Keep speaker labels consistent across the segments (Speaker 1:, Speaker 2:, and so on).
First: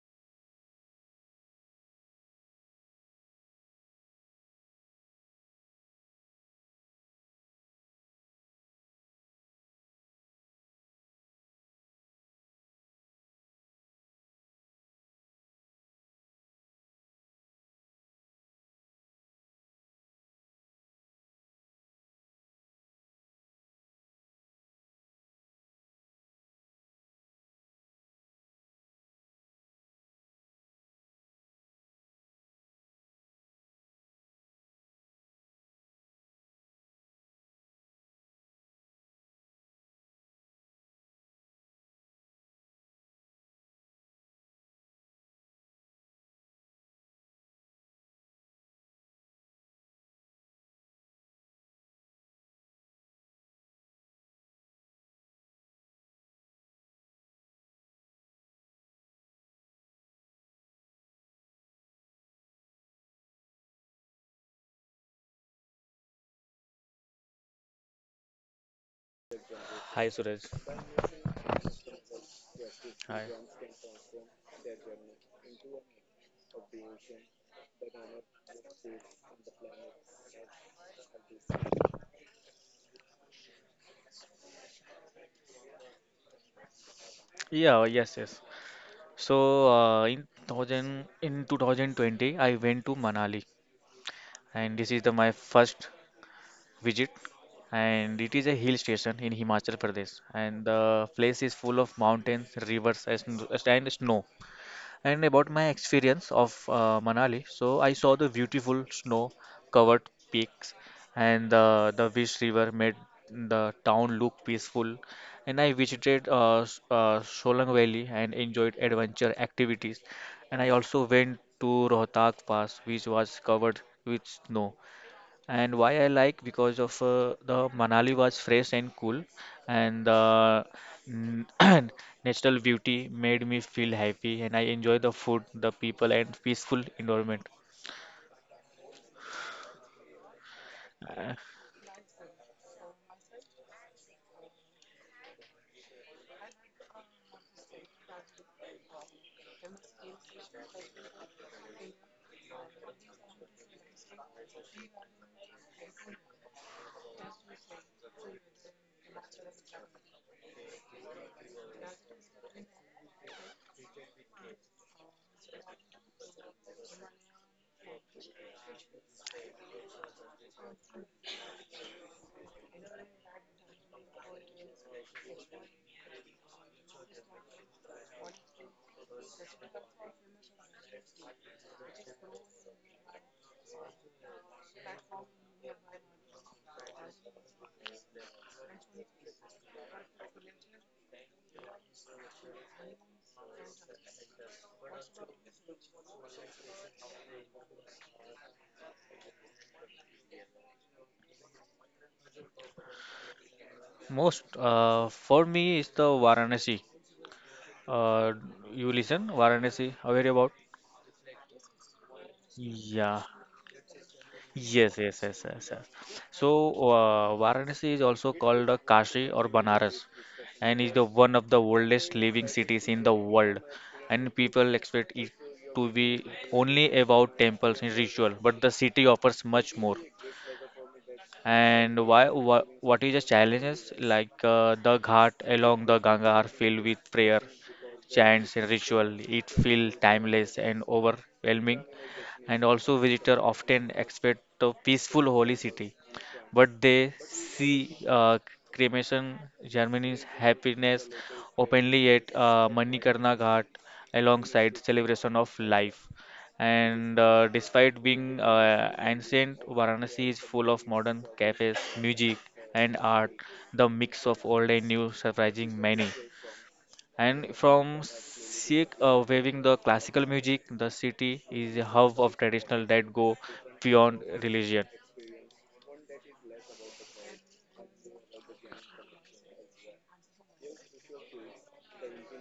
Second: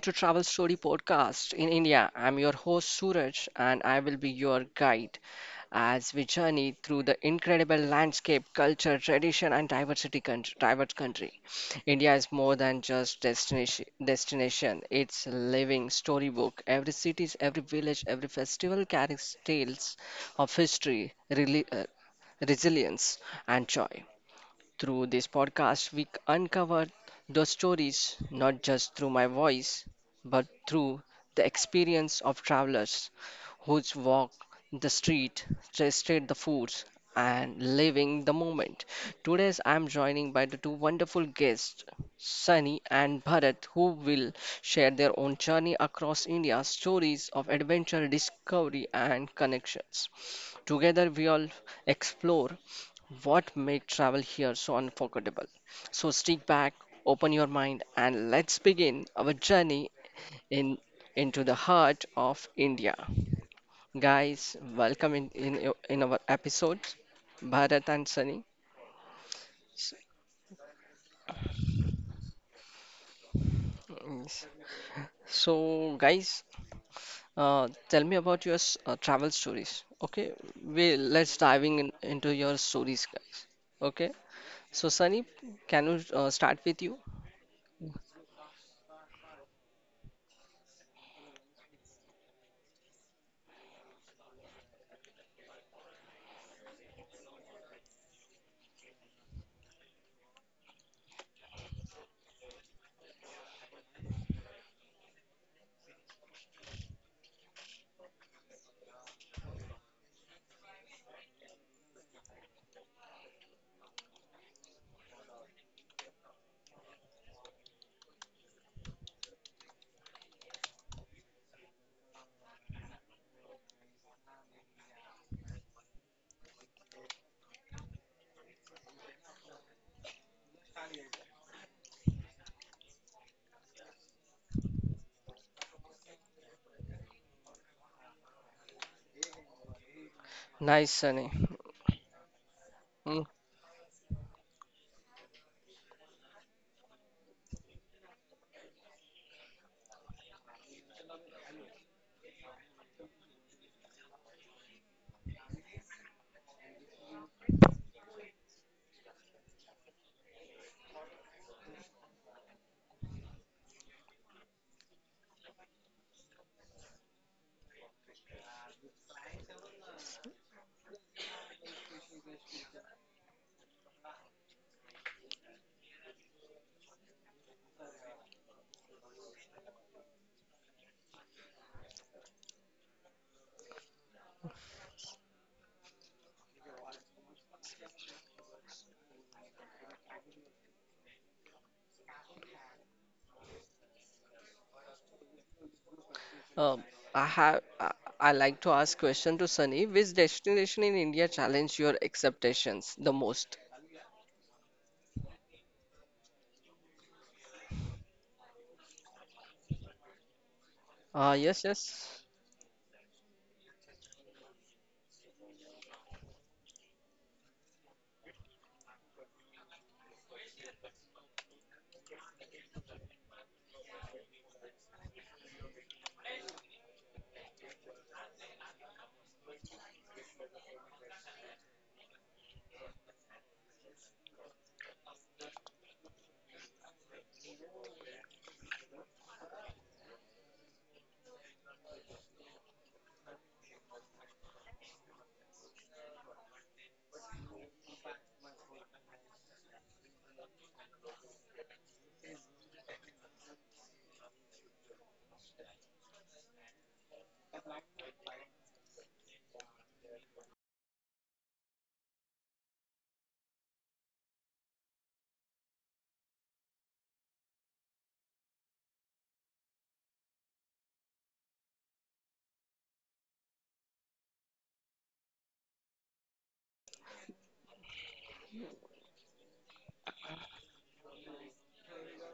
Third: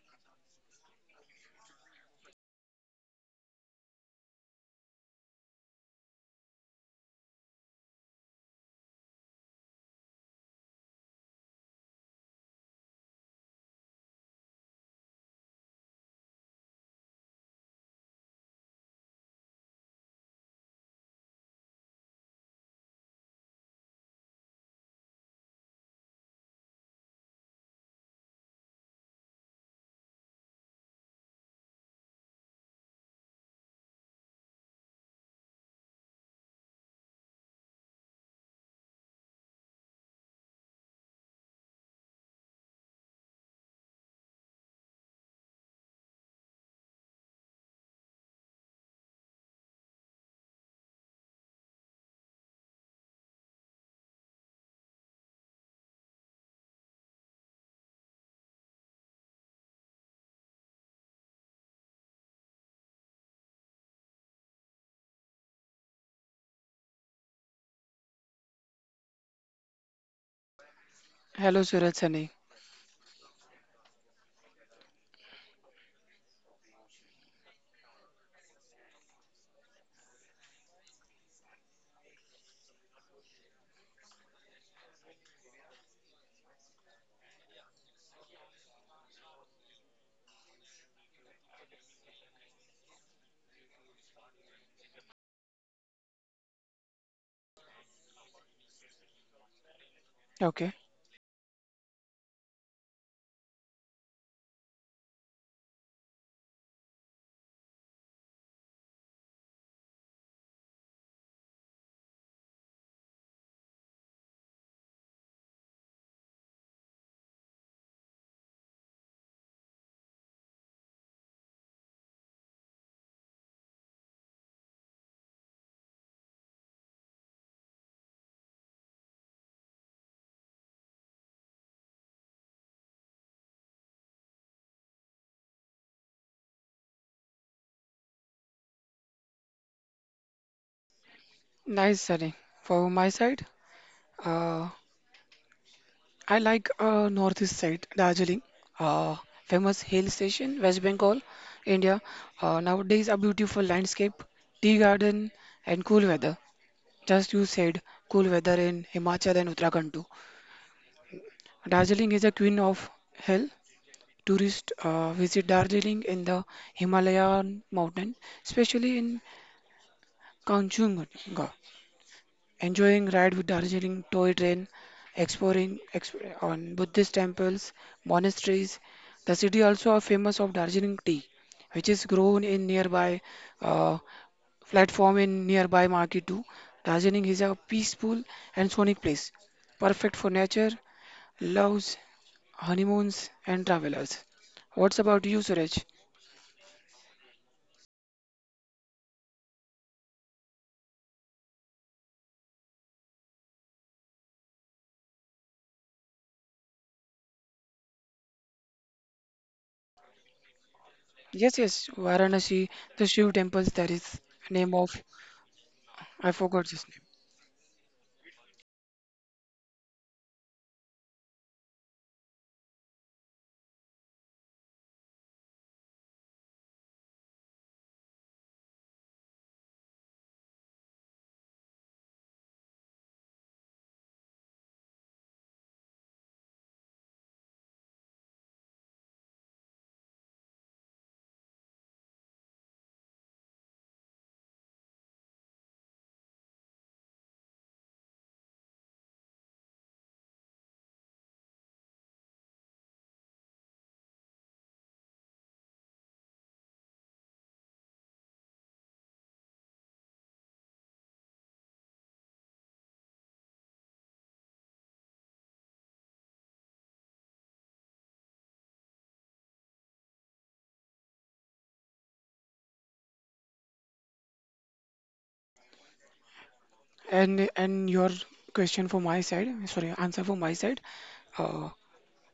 Speaker 1: to Travel Story Podcast in India. I'm your host Suraj and I will be your guide as we journey through the incredible landscape, culture, tradition and diverse country. India is more than just destination. It's a living storybook. Every city, every village, every festival carries tales of history, resilience and joy. Through this podcast, we uncover those stories not just through my voice, but through the experience of travelers who's walk the street, tasted the foods, and living the moment. Today's I'm joining by the two wonderful guests, Sunny and Bharat, who will share their own journey across India, stories of adventure, discovery, and connections. Together, we all explore what made travel here so unforgettable? So stick back, open your mind, and let's begin our journey in into the heart of India. Guys, welcome in our episode, Bharat and Sunny. S-
Speaker 2: Hi Suraj.
Speaker 3: Hello, Suraj Sunny.
Speaker 2: Hi.
Speaker 1: yes. So, guys, tell me about your travel stories. Okay, we let's diving in, into your stories, guys. Okay, so Sunny, can you start with you?
Speaker 2: Yeah, yes. So in 2020, I went to Manali, and this is the my first visit, and it is a hill station in Himachal Pradesh, and
Speaker 3: Okay,
Speaker 2: the place is full of mountains, rivers, and snow. And about my experience of Manali, so I saw the beautiful snow-covered peaks and the Wish River made the town look peaceful. And I visited Solang Valley and enjoyed adventure activities. And I also went to Rohtak Pass, which was covered with snow. And why I like because of the Manali was fresh and cool, and n- natural beauty made me feel happy, and I enjoy the food, the people, and peaceful environment.
Speaker 1: Nice,
Speaker 2: Uh,
Speaker 1: Sunny.
Speaker 3: nice Sunny. For my
Speaker 1: Mm-hmm.
Speaker 3: side, uh, I like northeast side, Darjeeling, uh, famous hill station, West Bengal, India. Nowadays, a beautiful landscape, tea garden, and cool weather. Just you said, cool weather in Himachal and Uttarakhand too. Darjeeling is a queen of hill. Tourists visit Darjeeling in the Himalayan mountain, especially in Kanchenjunga. Enjoying ride with Darjeeling toy train, on Buddhist temples, monasteries. The city also are famous of Darjeeling tea, which is grown in nearby uh, platform in nearby market too. Darjeeling is a peaceful and sonic place, perfect for nature, loves, honeymoons, and travelers. What's about you, Suraj?
Speaker 1: Um, I have I, I like to ask question to Sunny. Which destination in India challenge your expectations the most?
Speaker 2: most For me is the Varanasi. Uh, you listen, Varanasi, aware about?
Speaker 1: Ah
Speaker 3: Yes,
Speaker 1: yes,
Speaker 3: yes,
Speaker 1: yes.
Speaker 3: Varanasi, the
Speaker 2: Yeah,
Speaker 3: Shiv temples. That is name
Speaker 2: yes,
Speaker 3: of
Speaker 2: yes, yes, yes, yes.
Speaker 3: I
Speaker 2: So,
Speaker 3: forgot this.
Speaker 2: Varanasi is also called Kashi or Banaras, and is the one of the oldest living cities in the world. And people expect it to be only about temples and ritual, but the city offers much more. And why, what is the challenges? Like the ghat along the Ganga are filled with prayer, chants, and ritual. It feels timeless and overwhelming. And also, visitor often expect a peaceful holy city, but they see cremation Germany's happiness openly at Manikarna Ghat alongside celebration of life. And despite being ancient, Varanasi is full of modern cafes, music, and art. The mix of old and new surprising many. And from Sikh waving the classical music, the city is a hub of traditional that go beyond religion.
Speaker 3: And your question for my side, sorry, answer for my side. Uh,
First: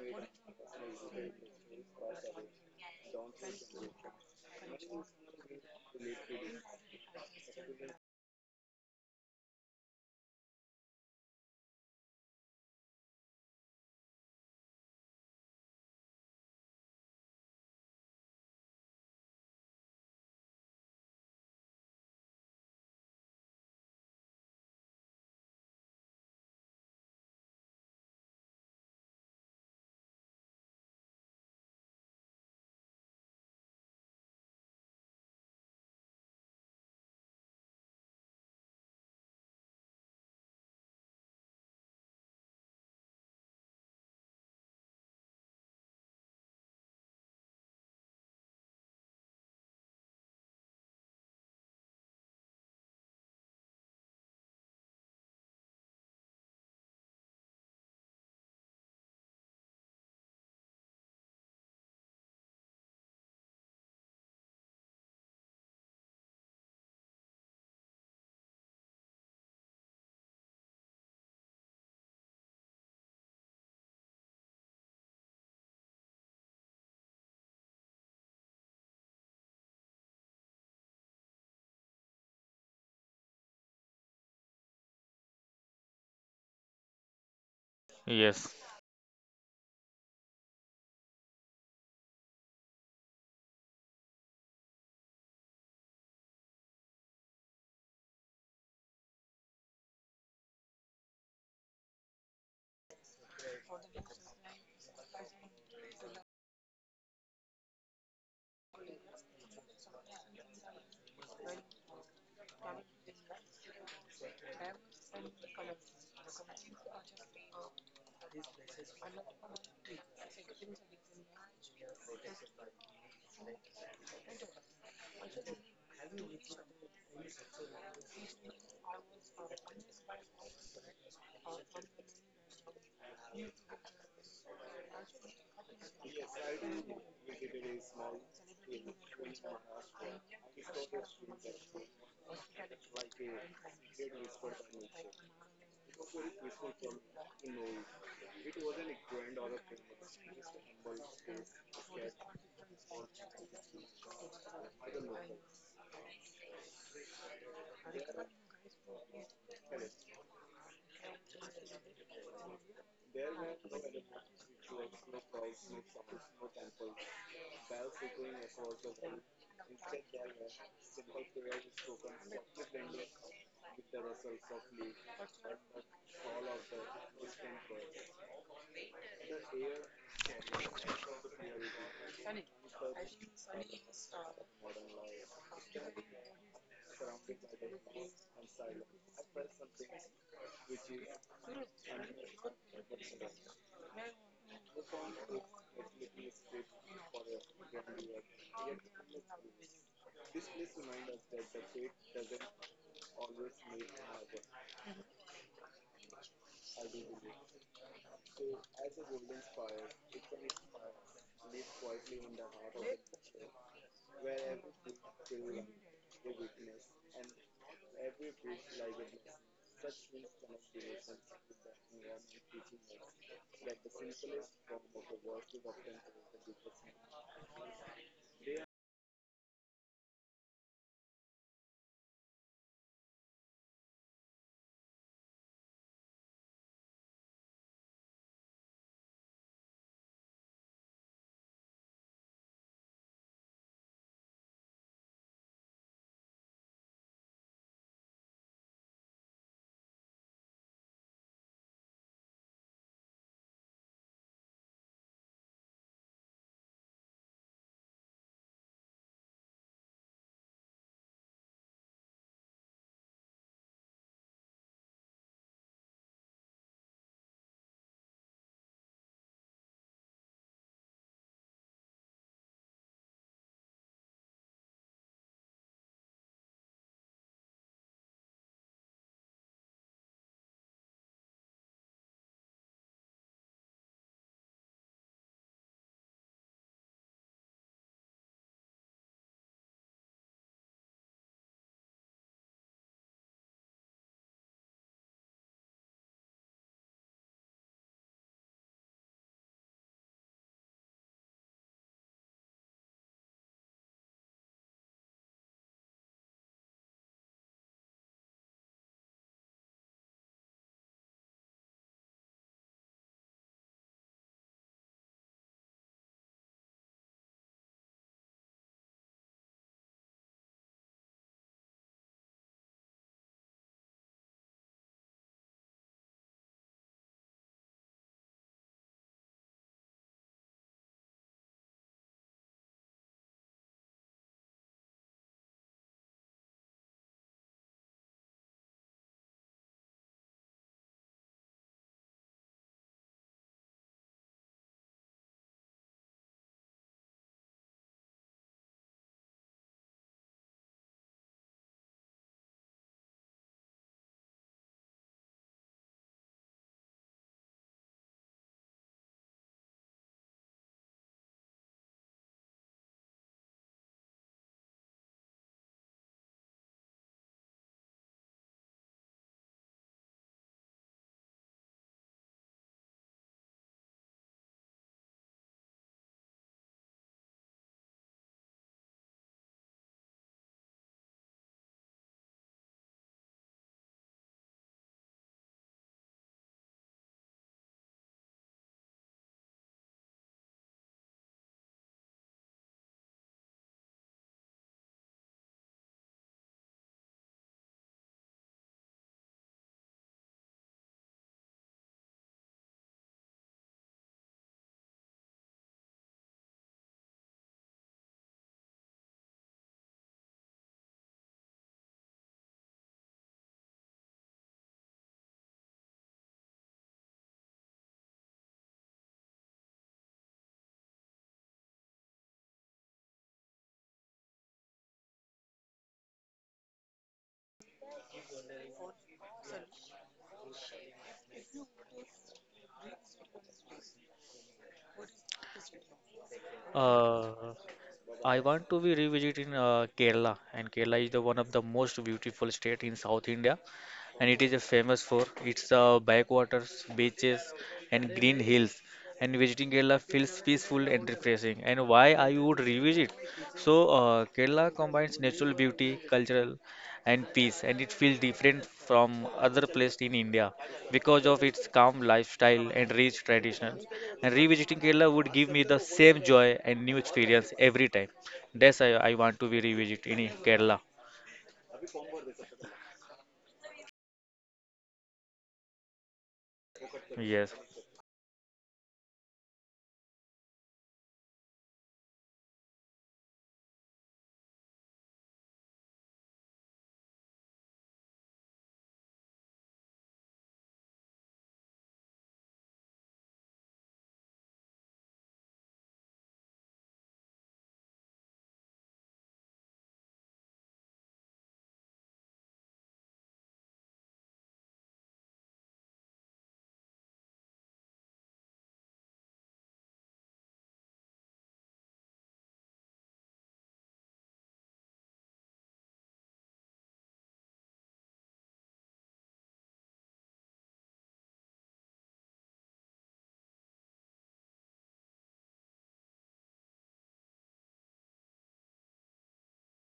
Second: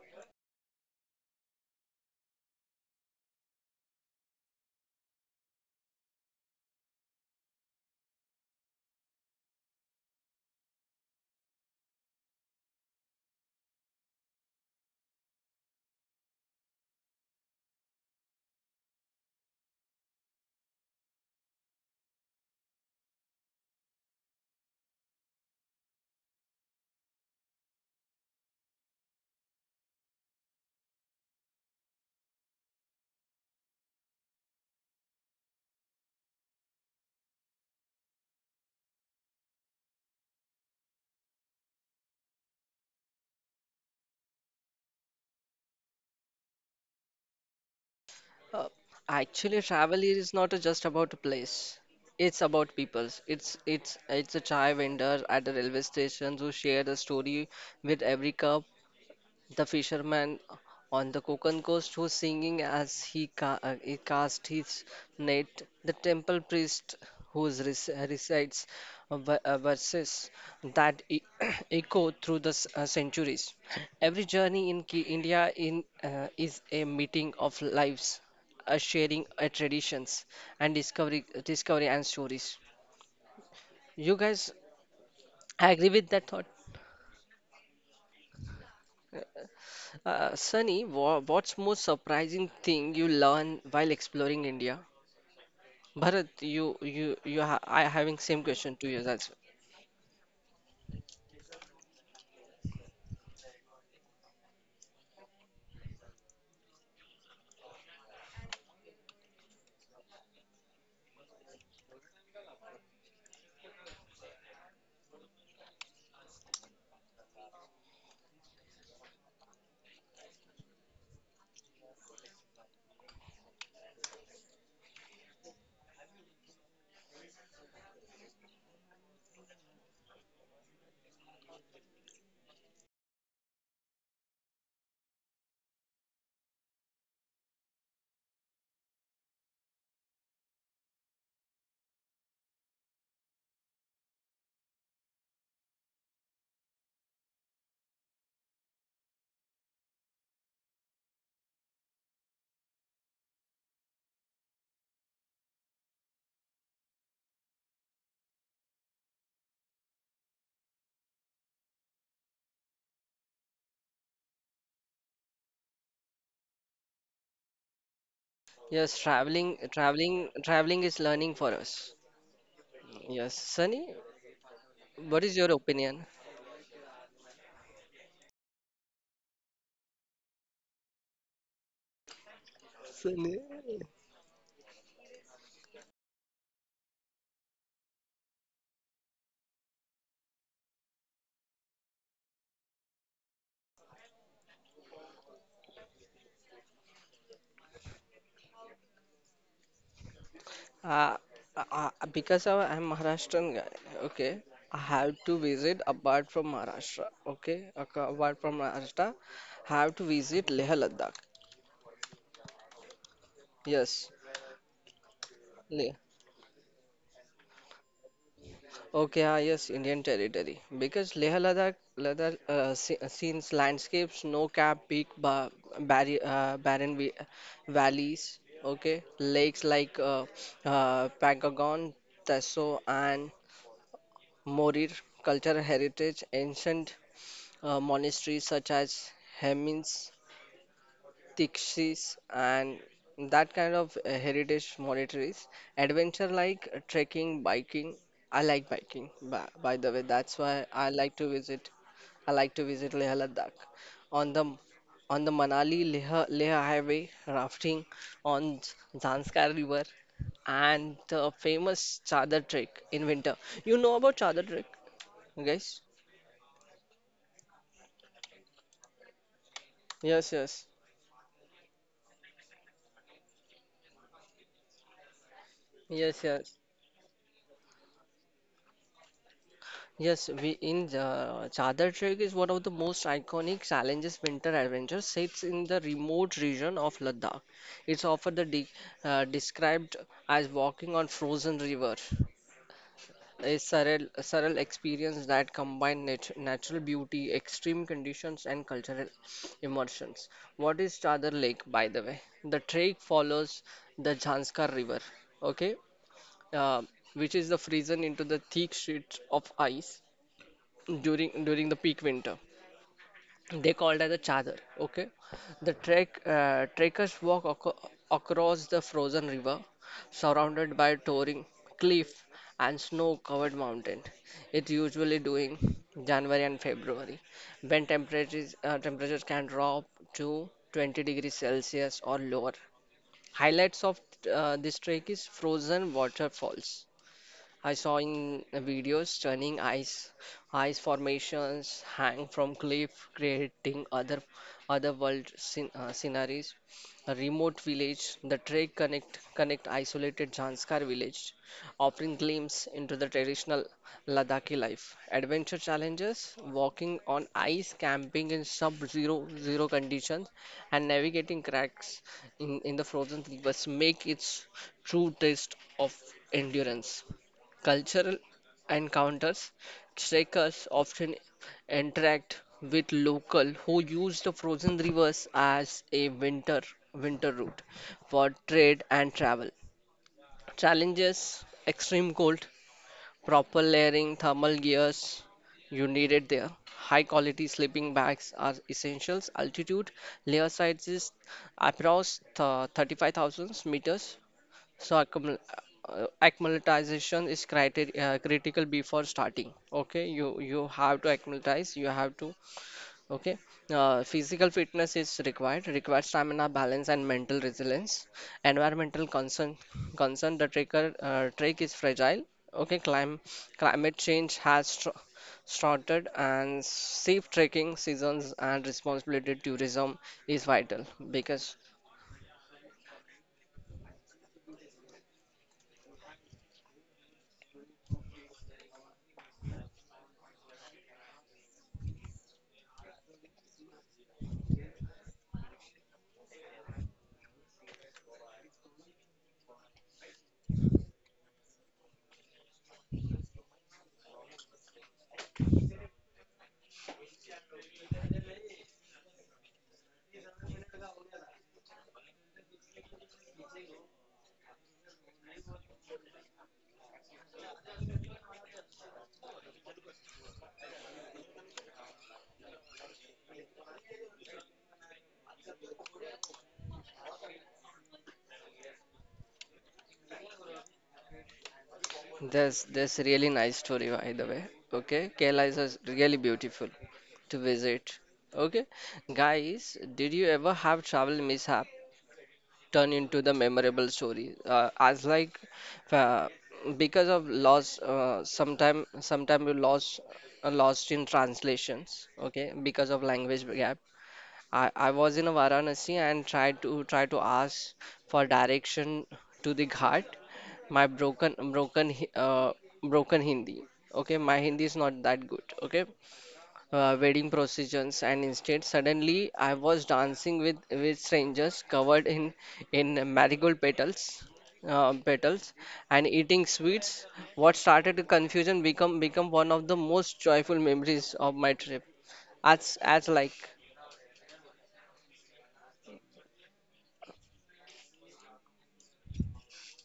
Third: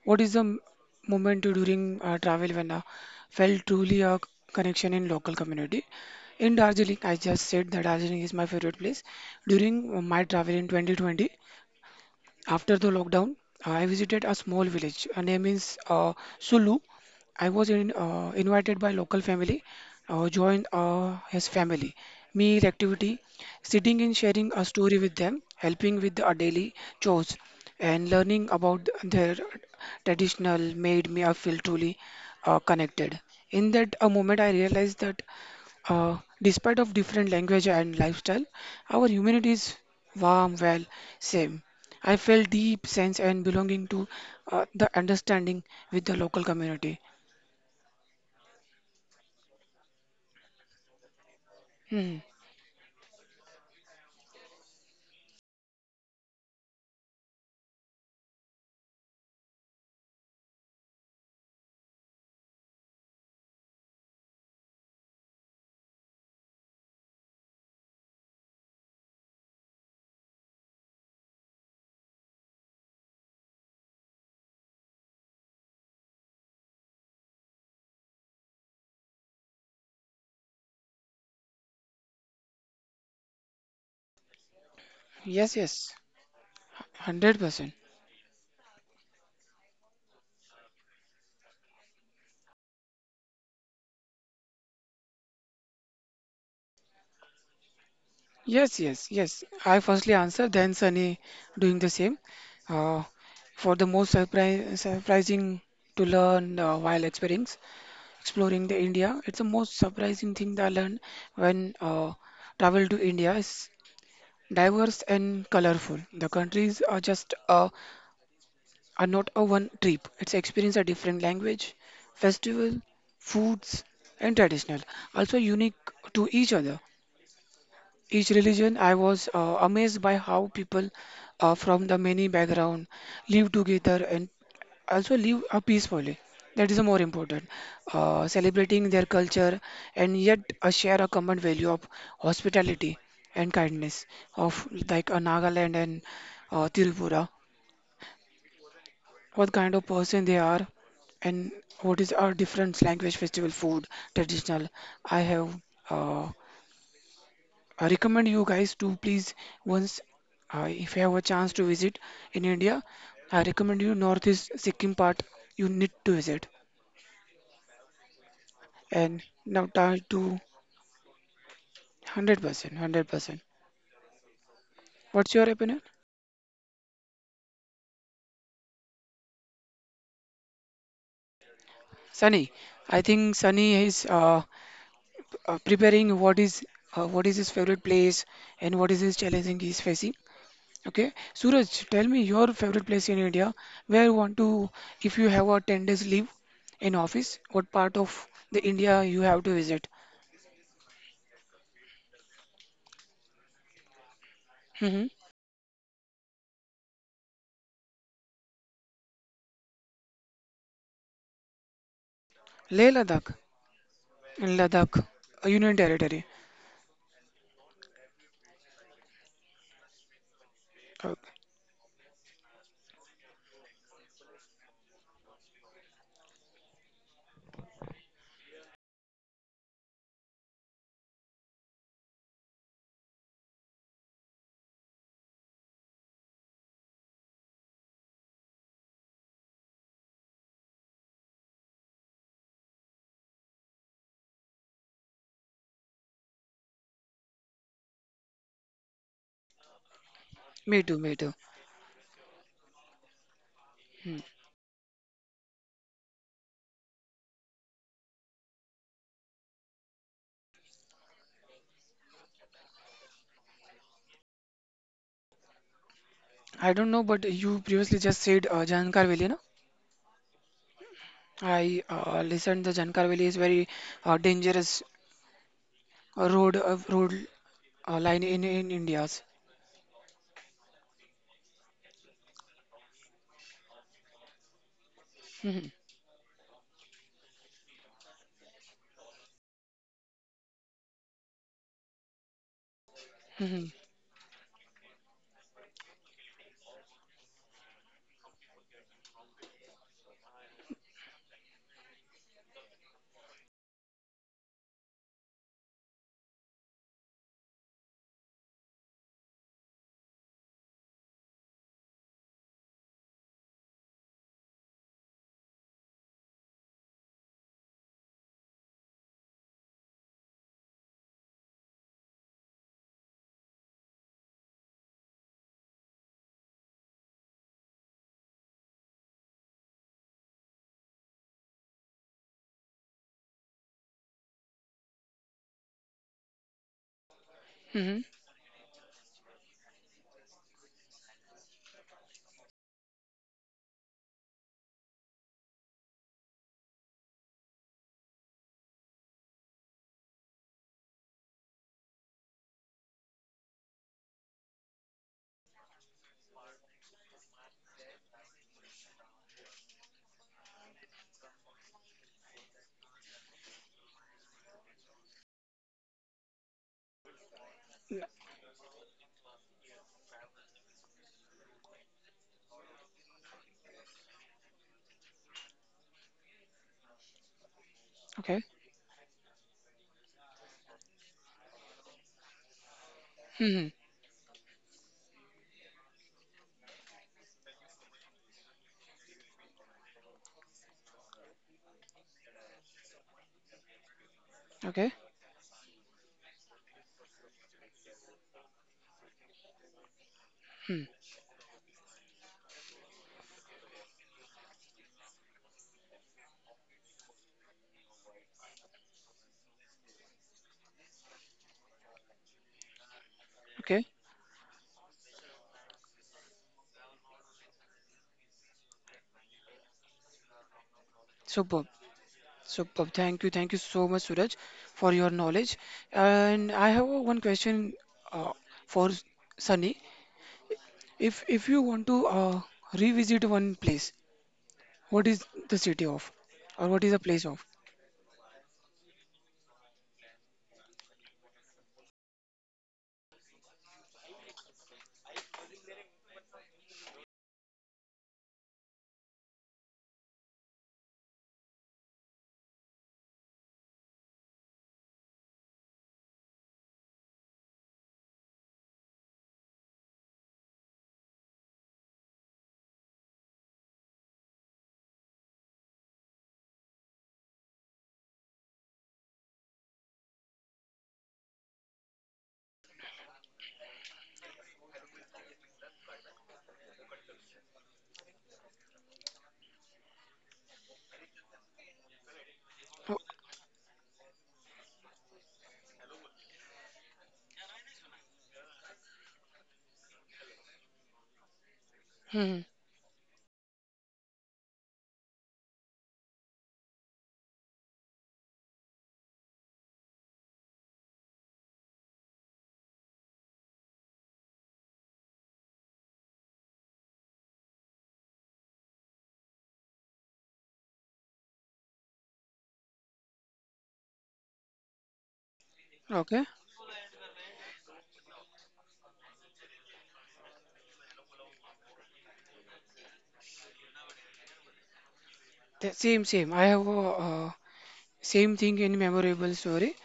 Speaker 3: what is the moment during travel when I felt truly a connection in local community? In Darjeeling, I just said that Darjeeling is my favorite place. During my travel in 2020, after the lockdown, I visited a small village. Her name is Sulu. I was in, invited by local family, joined his family. Meal activity, sitting and sharing a story with them, helping with the daily chores, and learning about their traditional made me feel truly connected. In that moment, I realized that despite of different language and lifestyle, our humanity is warm, well, same. I felt deep sense and belonging to the understanding with the local community.
Speaker 1: Uh, Actually, travel is not just about a place.
Speaker 3: Hmm.
Speaker 1: It's about peoples. It's a chai vendor at the railway station who share the story with every cup, the fisherman on the Konkan coast who's singing as he, he cast his net, the temple priest who recites verses that echo through the centuries. Every journey in India is a meeting of lives, a sharing of traditions, and discovery and stories. You guys
Speaker 3: Yes,
Speaker 1: agree
Speaker 3: yes,
Speaker 1: with that thought?
Speaker 3: 100%.
Speaker 2: Yes.
Speaker 1: Sunny, what's most surprising thing you learn while exploring India? Bharat, you ha I having same question
Speaker 3: Yes,
Speaker 1: to
Speaker 3: yes,
Speaker 1: you. That's
Speaker 3: yes. I firstly answer, then Sunny doing the same. Uh, for surprising to learn while experience exploring the India, it's the most surprising thing that I learned when travel to India. Is. Diverse and colorful. The countries are just a, are not a one trip. It's experience a different language, festival, foods, and traditional. Also unique to each other. Each religion, I was amazed by how people from the many background live together and also live peacefully. That is more important. Celebrating their culture and yet share a common value of hospitality and kindness of like a Nagaland and Tirupura. What kind of person they are and what is our different language, festival, food, traditional. I have uh, I recommend you guys to please once if you have a chance to visit in India, I recommend you northeast Sikkim part. You need to visit.
Speaker 1: yes,
Speaker 3: And now tie to
Speaker 1: traveling is learning for us.
Speaker 3: 100%,
Speaker 1: Yes,
Speaker 3: 100%.
Speaker 1: Sunny, what
Speaker 3: What's
Speaker 1: is
Speaker 3: your
Speaker 1: your
Speaker 3: opinion?
Speaker 1: opinion?
Speaker 3: Sunny, I think
Speaker 1: Sunny.
Speaker 3: Sunny is preparing what is his favorite place and what is his challenging he's facing. Okay, Suraj, tell me your favorite place in India. Where you want to, if you have a 10 days leave in office, what part of the India you have to visit?
Speaker 1: Uh, because I'm Maharashtrian guy, okay, I
Speaker 3: Mm-hmm.
Speaker 1: have to visit apart from Maharashtra, okay, apart from Maharashtra, have to visit Leh Ladakh.
Speaker 3: Leh Ladakh,
Speaker 1: Yes,
Speaker 3: Ladakh, a Union
Speaker 1: Leh.
Speaker 3: Territory.
Speaker 1: Okay, ah, yes, Indian territory. Because Leh
Speaker 3: Okay.
Speaker 1: Ladakh, Ladakh scenes landscapes, no cap, peak, barren valleys, okay, lakes like Pangagon, Teso, and Morir, cultural heritage, ancient monasteries such as Hemins, Tikshis and that kind of heritage monetaries. Adventure like trekking, biking. I like biking, by the way. That's why
Speaker 3: Me
Speaker 1: I
Speaker 3: too,
Speaker 1: like
Speaker 3: me
Speaker 1: to
Speaker 3: too.
Speaker 1: visit. I like to visit Leh Ladakh.
Speaker 3: Hmm.
Speaker 1: On the on the Manali Leh, Leh Highway, rafting on Zanskar River, and the famous Chadar Trek in winter. You know about Chadar Trek, guys?
Speaker 3: I don't know, but you previously just said Jankar Valley, no?
Speaker 1: Yes, yes,
Speaker 3: I listened the Jankar Valley is very dangerous
Speaker 1: yes,
Speaker 3: road
Speaker 1: yes.
Speaker 3: road line in India's.
Speaker 1: Yes, we in Chadar Trek is one of the most iconic challenges winter adventure sits in
Speaker 3: Hmm.
Speaker 1: the remote region of Ladakh. It's often the de described as walking on frozen river, a
Speaker 3: Hmm.
Speaker 1: surreal experience that combines natural beauty, extreme conditions, and cultural immersions. What is Chadar Lake, by the way? The trek follows the Janskar River, okay, uh, which is the frozen into the thick sheet of ice during the peak winter. They called as a chadar. Okay, the trekkers walk across the frozen river, surrounded by towering cliff and snow-covered mountain. It's usually during January and February, when temperatures can drop to 20 degrees Celsius or lower. Highlights of this trek is frozen waterfalls I saw
Speaker 3: Hmm.
Speaker 1: in videos stunning ice formations hang from cliff, creating otherworld sceneries. A remote village, the trek connect connect isolated Janskar village, offering glimpse into the traditional Ladakhi life. Adventure challenges, walking on ice, camping in sub-zero zero conditions, and navigating cracks in the frozen rivers make its true test of endurance. Cultural encounters trekkers often interact with local who use the frozen rivers as a winter route for
Speaker 3: Okay.
Speaker 1: trade and travel. Challenges extreme cold, proper
Speaker 3: Hmm.
Speaker 1: layering, thermal gears you need it there. High quality sleeping bags are essentials. Altitude layer sizes approx 35,000 meters
Speaker 3: Okay.
Speaker 1: so acclimatization is critical before starting. Okay, you
Speaker 3: Hmm.
Speaker 1: have to acclimatize. You have to okay. Physical fitness is required. Requires stamina, balance, and mental resilience. Environmental concern. The trek is fragile. Okay,
Speaker 3: Okay.
Speaker 1: climate change has str started, and safe trekking seasons and responsibility tourism is vital because
Speaker 3: Superb. Superb. Thank you. Thank you so much, Suraj, for your knowledge. And I have one question uh, for Sunny. If you want to revisit one place, what is the city of, or what is the
Speaker 2: Uh,
Speaker 3: place of?
Speaker 2: I want to be revisit in Kerala, and Kerala is the one of the most beautiful state in South India, and it is a famous for its backwaters, beaches, and green hills. And visiting Kerala feels peaceful and refreshing. And why I would revisit? So Kerala combines natural beauty, cultural and peace and it feels different from other places in India because of its calm lifestyle and rich traditions. And revisiting Kerala would give me the same joy and new experience every time. That's I want to be revisit in Kerala.
Speaker 1: That's really nice story by the way. Okay, Kerala is really beautiful to
Speaker 2: Yes.
Speaker 1: visit. Okay, guys, did you ever have travel mishap turn
Speaker 3: Oh,
Speaker 1: into the memorable story? As like uh, because of loss, sometime you lost lost in translations.
Speaker 3: hmm.
Speaker 1: Okay, because of language gap I was in Varanasi and tried to try to ask for direction to the ghat. My broken Hindi. Okay, my Hindi is not that good. Okay, wedding processions and instead suddenly I was dancing with strangers covered in marigold petals. Petals and
Speaker 3: Okay.
Speaker 1: eating sweets what started the confusion become one of the most joyful memories of my trip as like
Speaker 3: Same, same. I have a same thing in memorable story.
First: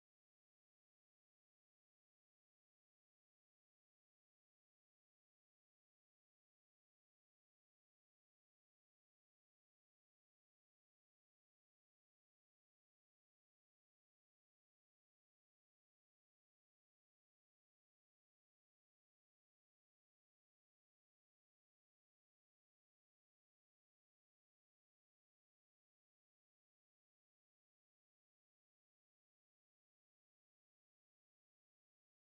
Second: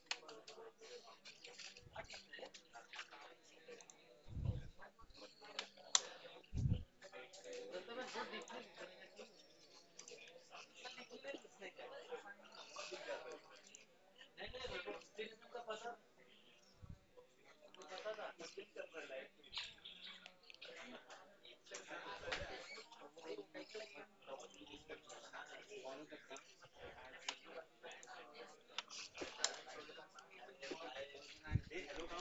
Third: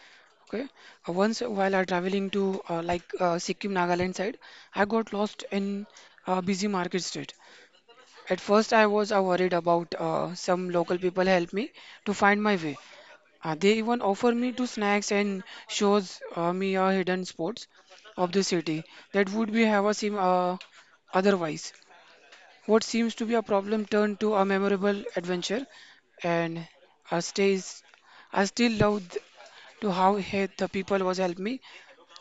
Speaker 3: Okay. Once while I traveling to like Sikkim, Nagaland side, I got lost in a busy market street. At first, I was worried about some local people help me to find my way. They even offer me two snacks and shows me hidden spots of the city that would be have a seem otherwise. What seems to be a problem turned to a memorable adventure, and I stays I still love to how he, the people was helped me.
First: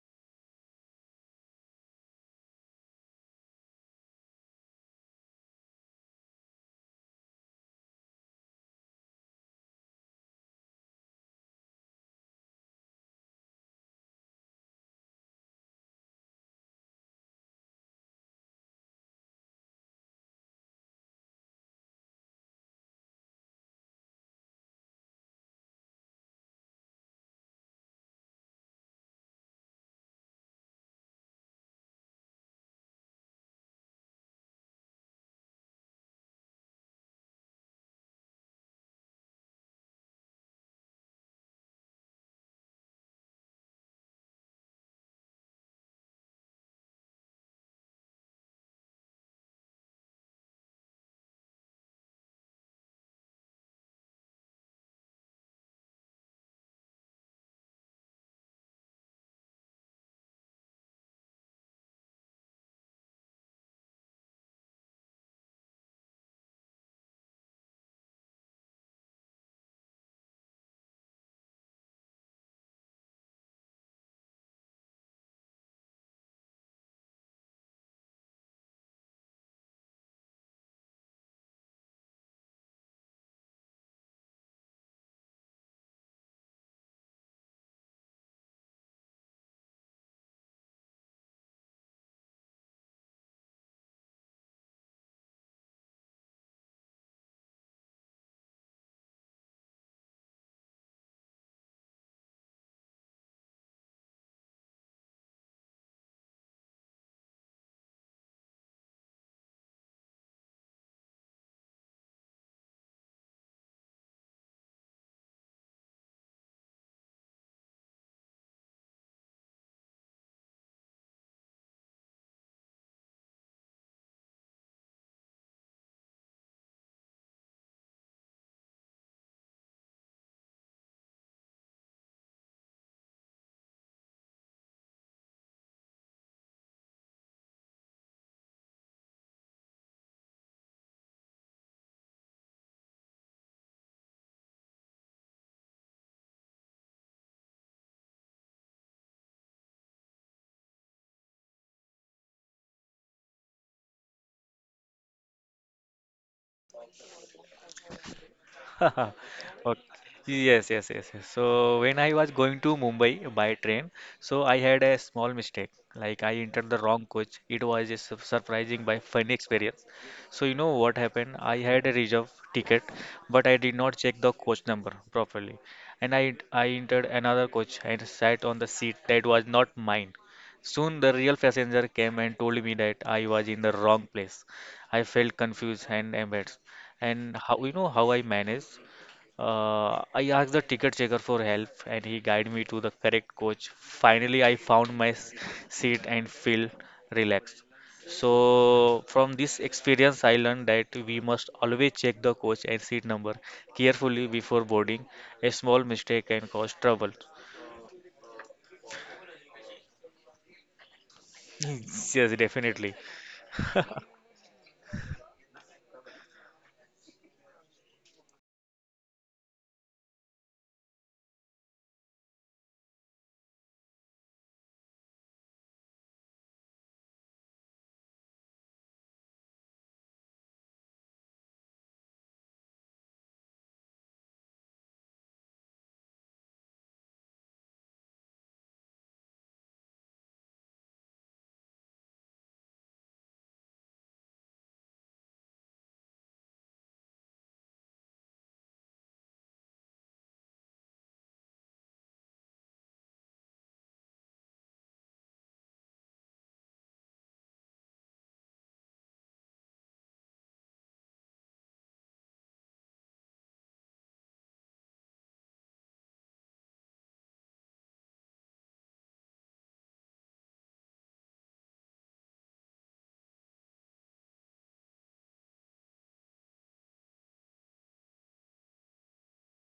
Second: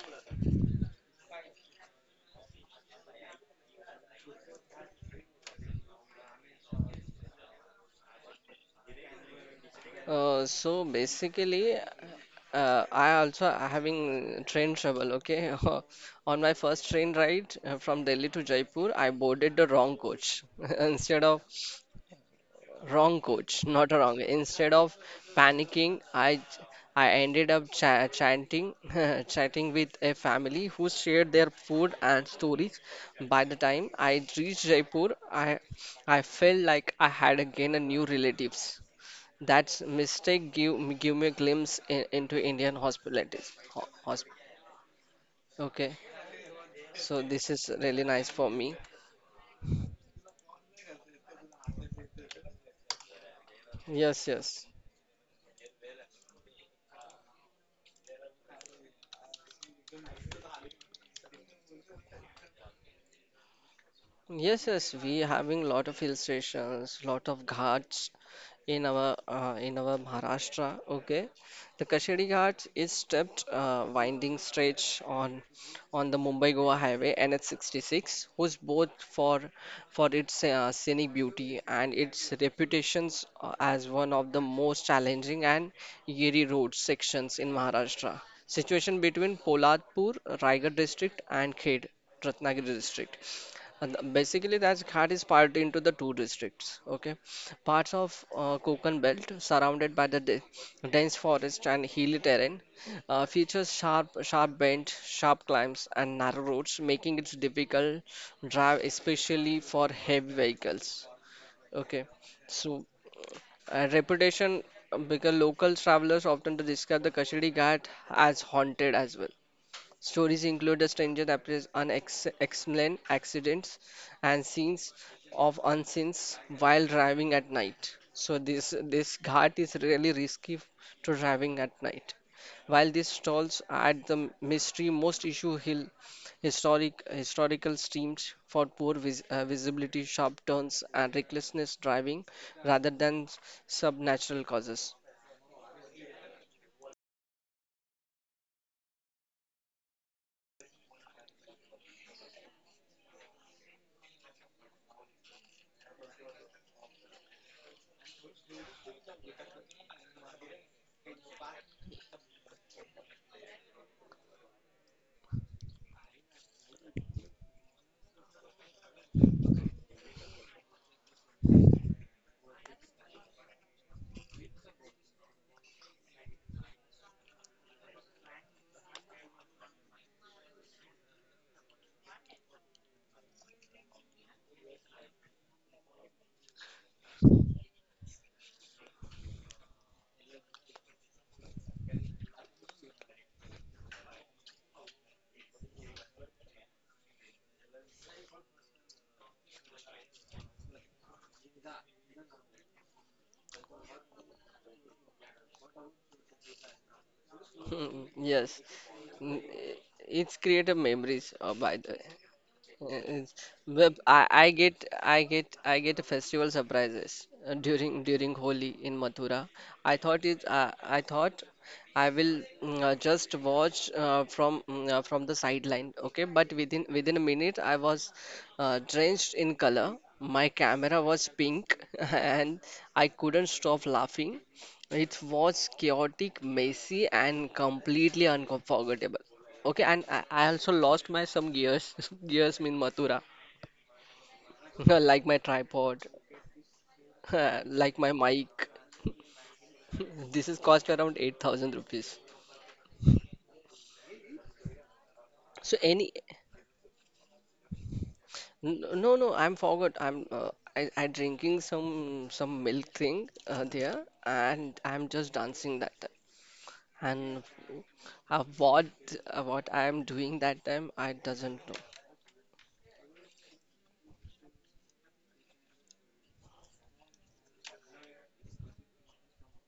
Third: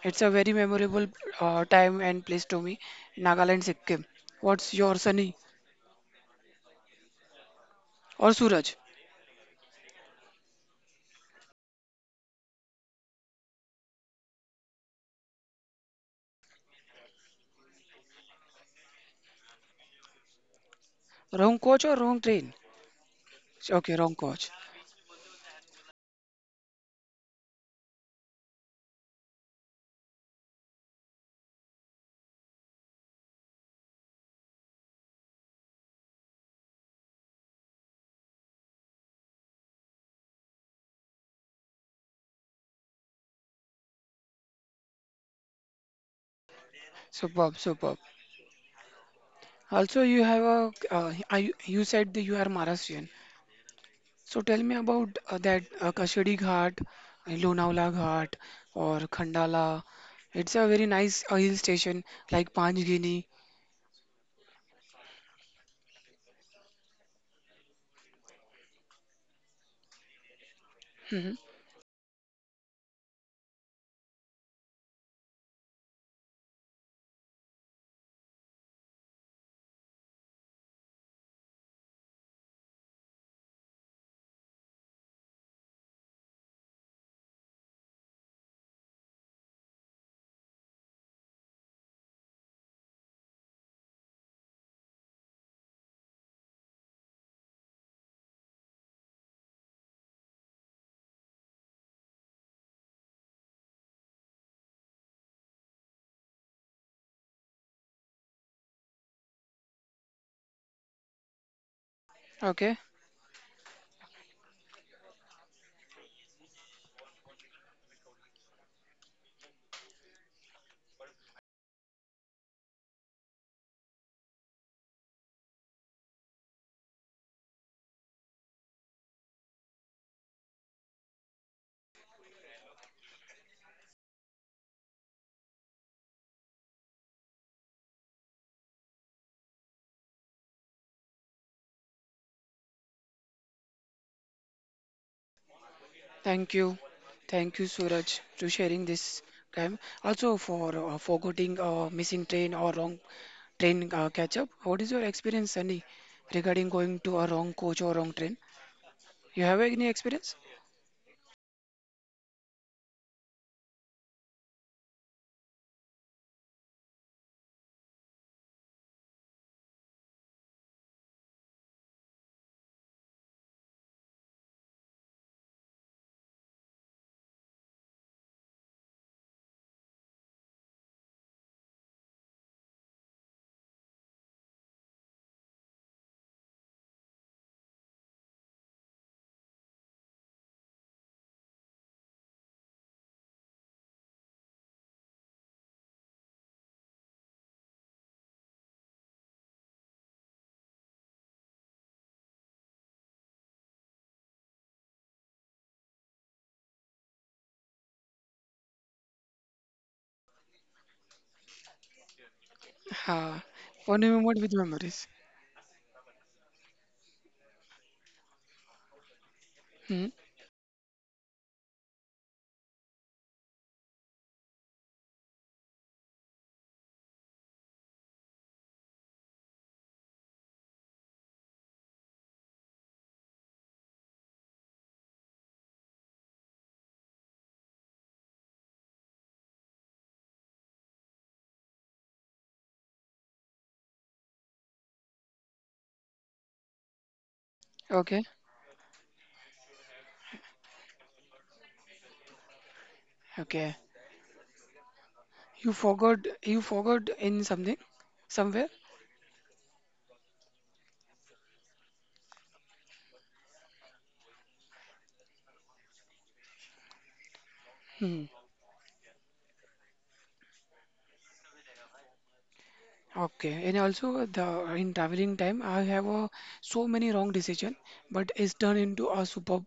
Speaker 3: It's a very memorable time and place to me. Nagaland, Sikkim. What's your Sunny or Suraj?
Speaker 1: So basically, I also having train trouble. Okay, on my first train ride from Delhi to Jaipur, I boarded the wrong coach instead of
Speaker 3: Wrong coach or wrong train?
Speaker 1: wrong coach, not
Speaker 3: Okay,
Speaker 1: a
Speaker 3: wrong
Speaker 1: wrong.
Speaker 3: coach.
Speaker 1: Instead of panicking, I ended up chanting, chatting with a family who shared their food and stories. By the time I reached Jaipur, I felt like I had again a new relatives. That's mistake give me a glimpse in, into Indian hospitalities. Okay, so this
Speaker 3: Superb,
Speaker 1: is
Speaker 3: superb.
Speaker 1: really nice for me.
Speaker 3: Also, you have a I, you said that you are Maharashtrian.
Speaker 1: Yes,
Speaker 3: So tell
Speaker 1: yes,
Speaker 3: me about that Kashedi Ghat, Lonavala Ghat, or Khandala. It's a very nice hill station like Panchgini.
Speaker 1: yes, yes. We having lot of hill stations, lot of ghats in our Maharashtra. Okay,
Speaker 3: Mhm.
Speaker 1: the Kashedi Ghats is stepped winding stretch on the Mumbai Goa Highway NH66, who's both for its scenic beauty and its reputations as one of the most challenging and eerie road sections in Maharashtra. Situation between Polatpur, Raigarh district, and Khed Ratnagiri district. And basically, that Ghat is part into the two districts. Okay, parts of Konkan belt surrounded by the dense forest and hilly terrain features sharp bends, sharp climbs, and narrow roads, making it difficult drive, especially for heavy vehicles. Okay,
Speaker 3: Okay.
Speaker 1: so reputation because local travelers often describe the Kashidi Ghat as haunted as well. Stories include a stranger that appears unexplained accidents and scenes of unsins while driving at night. So this ghat is really risky to driving at night. While this stalls at the mystery most issue hill historical streams for poor visibility, sharp turns and recklessness driving rather than subnatural causes.
Speaker 3: Thank you. Thank you, Suraj, to sharing this time. Also, for forgetting missing train or wrong train catch up, what is your experience, Sunny, regarding going to a wrong coach or wrong train? You have
Speaker 2: Okay.
Speaker 3: any experience?
Speaker 2: Yes. So when I was going to Mumbai by train, so I had a small mistake. Like I entered the wrong coach. It was a surprising by funny experience. So you know what happened? I had a reserve ticket, but I did not check the coach number properly, and I entered another coach and sat on the seat that was not mine. Soon the real passenger came and told me that I was in the wrong place. I felt confused and embarrassed. And how you know how I manage? I asked the ticket checker for help, and he guided me to the correct coach. Finally, I found my seat and feel relaxed. So, from this experience, I learned that we must always check the coach and seat number carefully before boarding. A small mistake can cause trouble.
Speaker 1: Hmm, yes. N- It's created memories by the
Speaker 2: Yes, definitely.
Speaker 3: Ha.
Speaker 1: It's- well,
Speaker 3: Funny moment with memories.
Speaker 1: I get festival surprises during Holi in Mathura. I
Speaker 3: Hmm.
Speaker 1: thought it uh, I thought I will just watch from the sideline, okay? But within a minute, I was drenched in color. My camera was pink, and I couldn't stop laughing. It was chaotic, messy, and completely unforgettable. Okay, and I also lost my some gears. Gears mean Mathura, like my tripod, like my
Speaker 3: Okay.
Speaker 1: mic. This is cost around 8,000 rupees.
Speaker 3: Okay. You
Speaker 1: So any
Speaker 3: forgot. You forgot in something, somewhere.
Speaker 1: no, I'm forgot I drinking some milk thing there and I'm just dancing that time. And
Speaker 3: Hmm.
Speaker 1: uh, what what I'm doing that time I doesn't know
Speaker 3: Okay, and also the in traveling time, I have so many wrong decision, but it's turned into a superb,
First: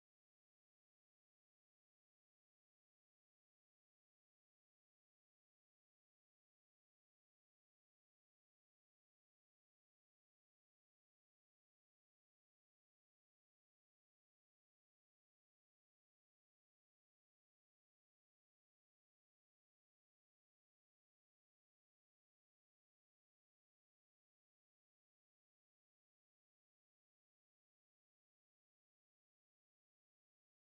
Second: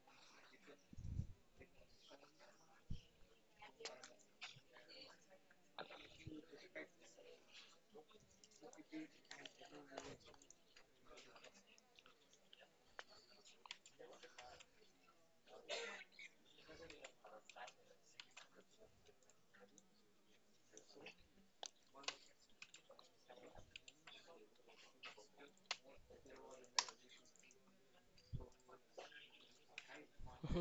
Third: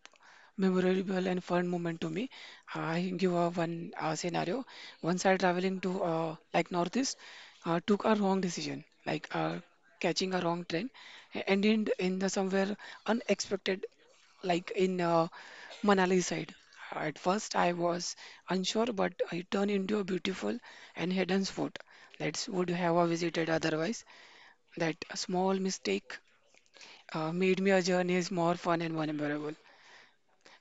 Speaker 3: memorable and fun moment to me. I give one scenario. Once I traveling to like northeast, took a wrong decision, like catching a wrong train, and in the somewhere unexpected, like in Manali side. At first, I was unsure, but it turned into a beautiful and hidden spot that would have I visited otherwise. That small mistake made me a journey is more fun and memorable.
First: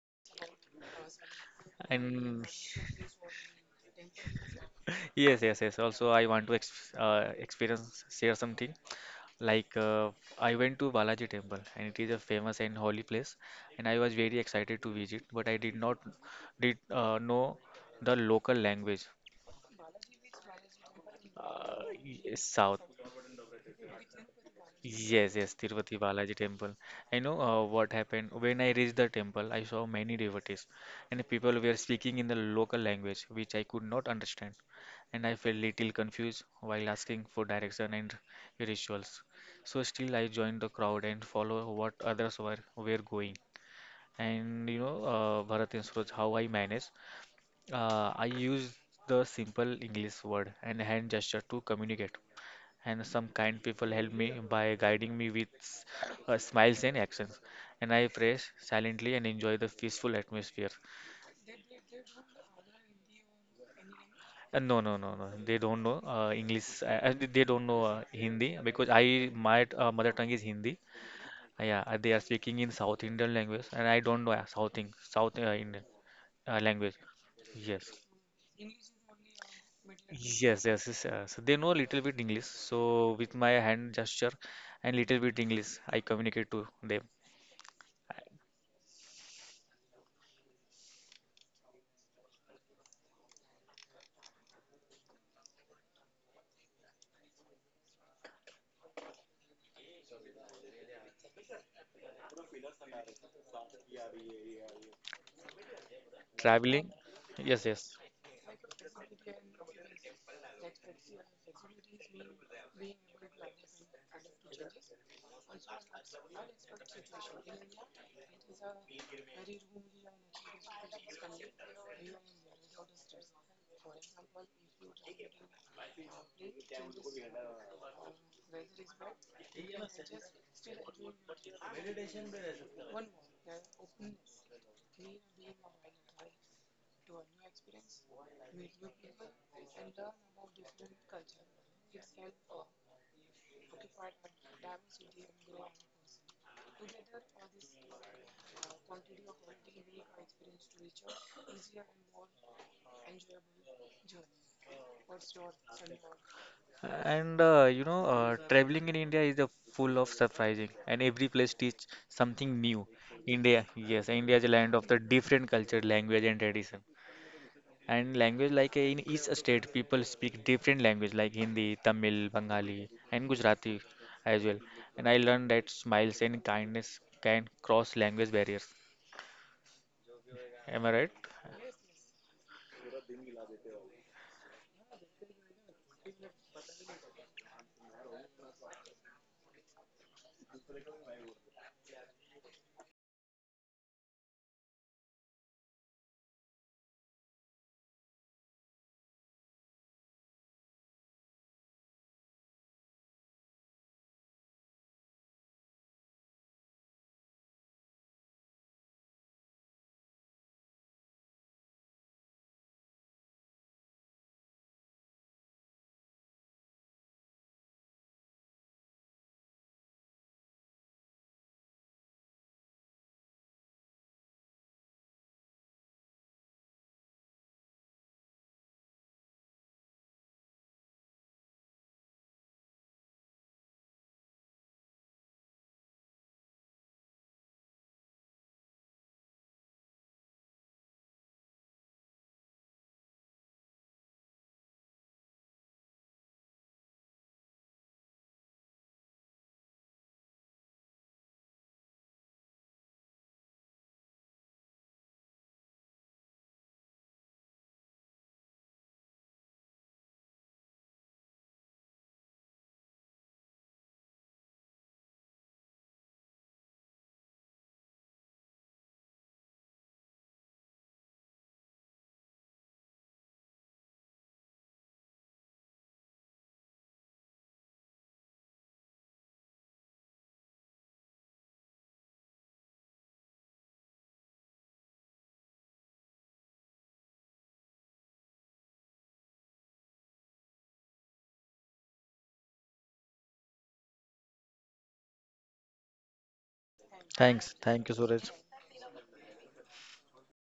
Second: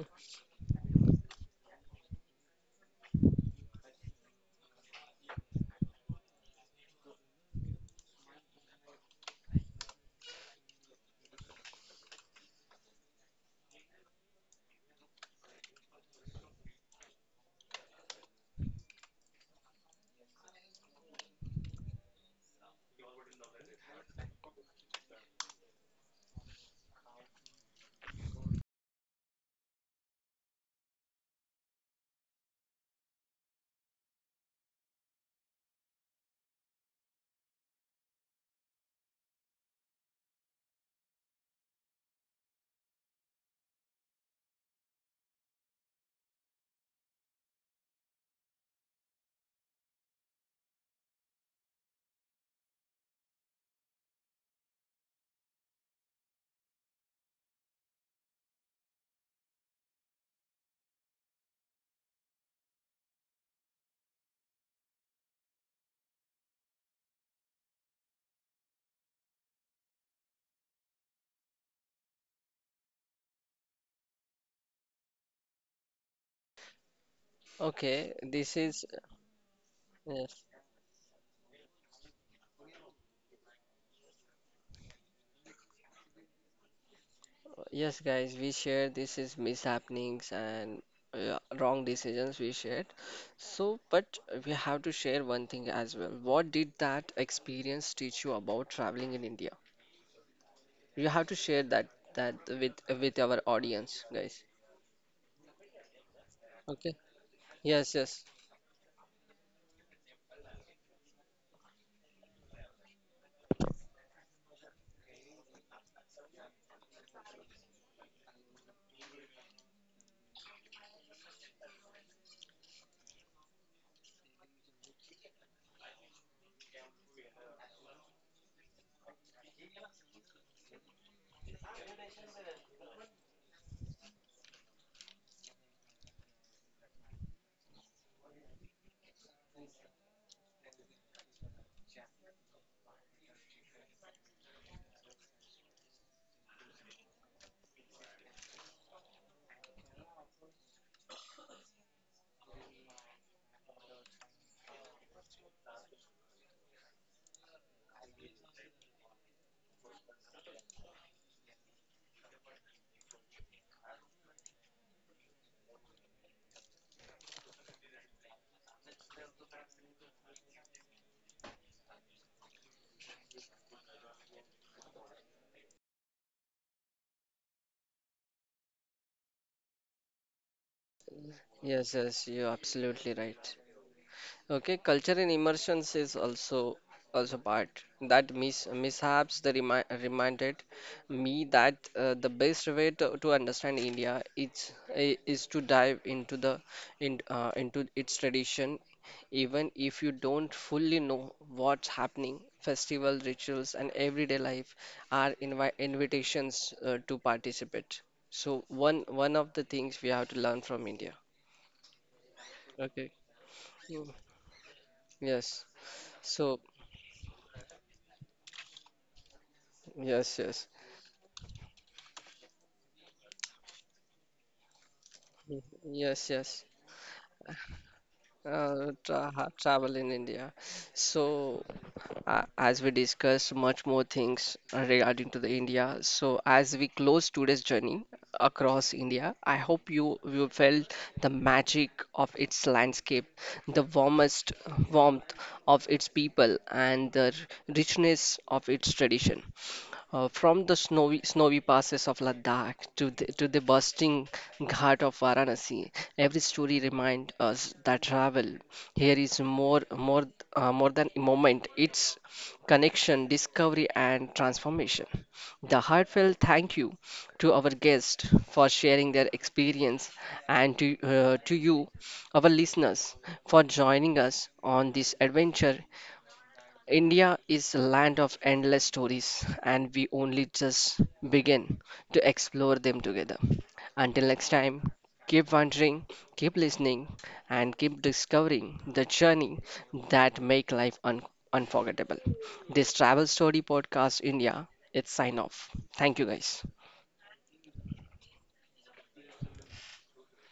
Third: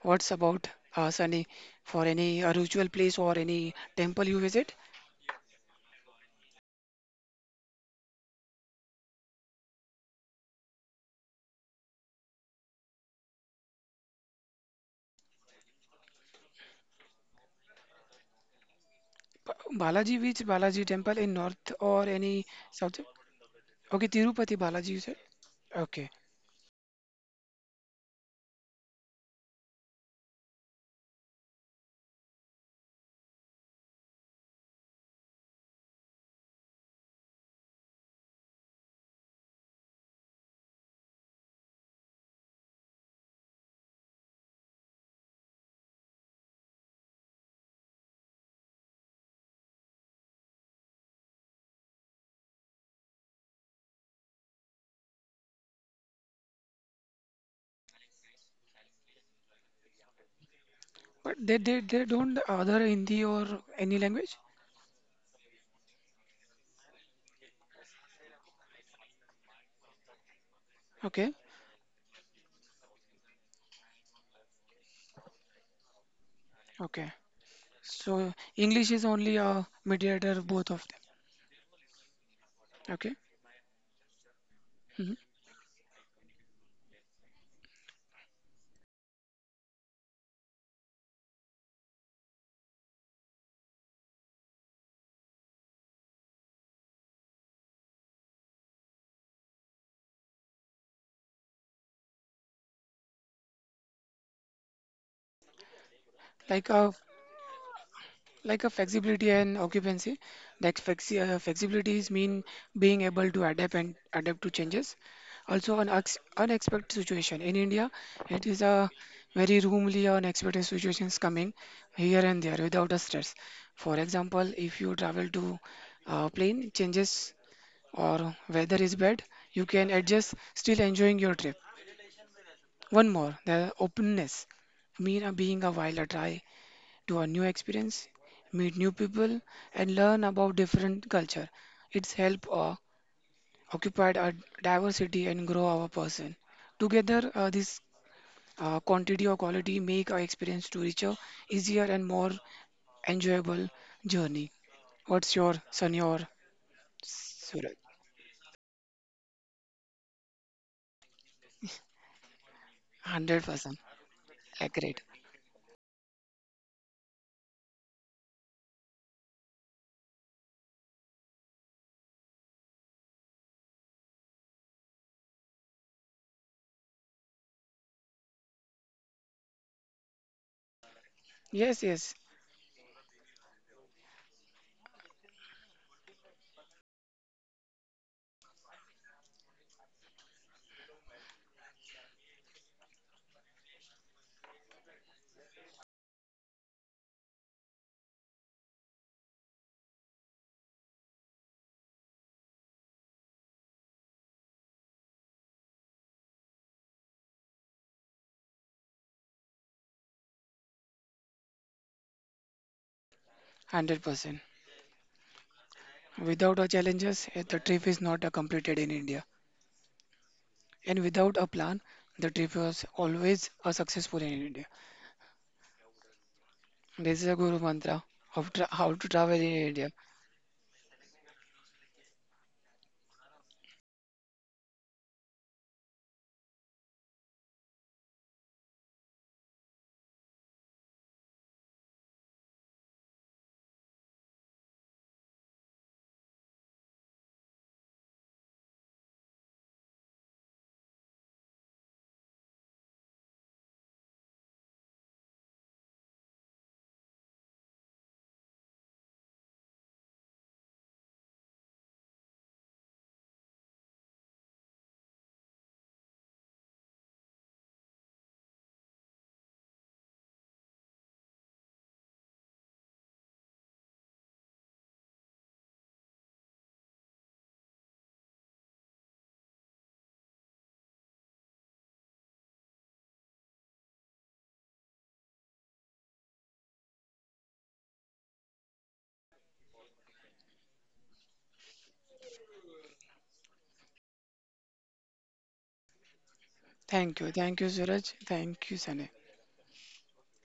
Speaker 3: What's about Sunny? For any
Speaker 2: And
Speaker 3: ritual place or any temple you visit?
Speaker 2: yes. Also, I want to ex experience share something. Like I went to Balaji Temple and it is a famous and holy place and I was very excited to visit but I did not did know the local language
Speaker 3: Balaji, which Balaji temple in north or any
Speaker 2: South
Speaker 3: south? Okay, Tirupati Balaji, you said.
Speaker 2: Yes, Tirupati
Speaker 3: Okay,
Speaker 2: Balaji temple. I know what happened when I reached the temple. I saw many devotees, and people were speaking in the local language, which I could not understand, and I felt little confused while asking for direction and rituals. So still, I joined the crowd and follow what others were going. And you know, Bharat and Suraj, how I managed. I used the simple English word and hand gesture to communicate and some kind people help me by guiding me with smiles and actions. And I pray silently and enjoy the peaceful atmosphere.
Speaker 3: but they don't other Hindi or any language?
Speaker 2: No. They don't know English. They don't know Hindi because I my mother tongue is Hindi.
Speaker 3: Okay,
Speaker 2: Yeah, they are speaking in South Indian language, and I don't know South Indian language.
Speaker 3: okay.
Speaker 2: Yes.
Speaker 1: okay
Speaker 3: So
Speaker 1: this is
Speaker 3: English is only a mediator
Speaker 1: yes.
Speaker 3: of
Speaker 2: Yes,
Speaker 3: both of
Speaker 2: yes, yes. So they know a little bit English.
Speaker 3: them. Okay,
Speaker 2: So with my hand gesture and
Speaker 3: hmm,
Speaker 2: little bit English, I communicate to them.
Speaker 1: Yes, guys, we shared this is mishappenings and wrong decisions we shared. So, but we have to share one thing as well. What did that experience teach you about traveling in India? You have to share that with our audience, guys.
Speaker 3: like
Speaker 2: Traveling,
Speaker 3: a
Speaker 1: Okay.
Speaker 2: yes,
Speaker 1: Yes,
Speaker 2: yes.
Speaker 1: yes,
Speaker 3: like a flexibility and occupancy. Like flexibility is mean being able to adapt and adapt to changes. Also, an ex unexpected situation in India, it is a very roomly unexpected situations coming here and there without a stress. For example, if you travel to a plane changes or weather is bad, you can adjust still enjoying your trip. One more, the openness. Mean being a while a try to a new experience, meet new people, and learn about different culture. It's help occupy our diversity and grow our person. Together, this quantity or quality make our experience to richer, easier, and more enjoyable journey. What's your Sunny or
Speaker 2: And
Speaker 3: Suraj?
Speaker 2: you know, traveling in India is a full of surprising, and every place teach something new.
Speaker 3: Hundred
Speaker 2: India,
Speaker 3: percent
Speaker 2: yes, India is a land of
Speaker 3: accurate.
Speaker 2: the different culture, language, and tradition. And language, like in each state, people speak different language, like Hindi, Tamil, Bengali, and Gujarati as well. And I learned that smiles and kindness can cross language barriers. Am I right?
Speaker 3: Yes,
Speaker 1: yes,
Speaker 3: yes,
Speaker 1: yes. You're absolutely right. Okay, culture and immersions is also also part that mishaps the reminded me that the best way to understand India is is to dive into the into its tradition, even if you don't fully know what's happening. Festival rituals and everyday life are invitations to participate. So one of the things we have to learn from India. Okay.
Speaker 3: hundred
Speaker 1: Mm.
Speaker 3: percent.
Speaker 1: Yes.
Speaker 3: Without
Speaker 1: So.
Speaker 3: our challenges, eh, the trip is not completed in India.
Speaker 1: Yes, yes,
Speaker 3: And without a plan, the trip was always a successful in India.
Speaker 1: Mm, yes, yes.
Speaker 3: This is a guru mantra of how to travel in India.
Speaker 1: Travel in India. So, as we discussed much more things regarding to the India. So, as we close today's journey across India, I hope you felt the magic of its landscape, the warmest warmth of its people, and the richness of its tradition. From the snowy passes of Ladakh to the bursting ghat of Varanasi, every story reminds us that travel here is more than a moment. It's connection, discovery, and transformation. The heartfelt thank you to our guests for sharing their experience, and to you, our listeners, for joining us on this adventure India is a land of endless stories, and we only just begin to explore them together. Until next time, keep wondering, keep listening, and keep discovering the journey that make life unforgettable. This Travel Story Podcast India, it's sign off. Thank you guys.
Speaker 3: Thank you.
Speaker 2: Thanks,
Speaker 3: Thank you,
Speaker 2: thank you,
Speaker 3: Suraj.
Speaker 2: Suraj.
Speaker 3: Thank you, Sanay.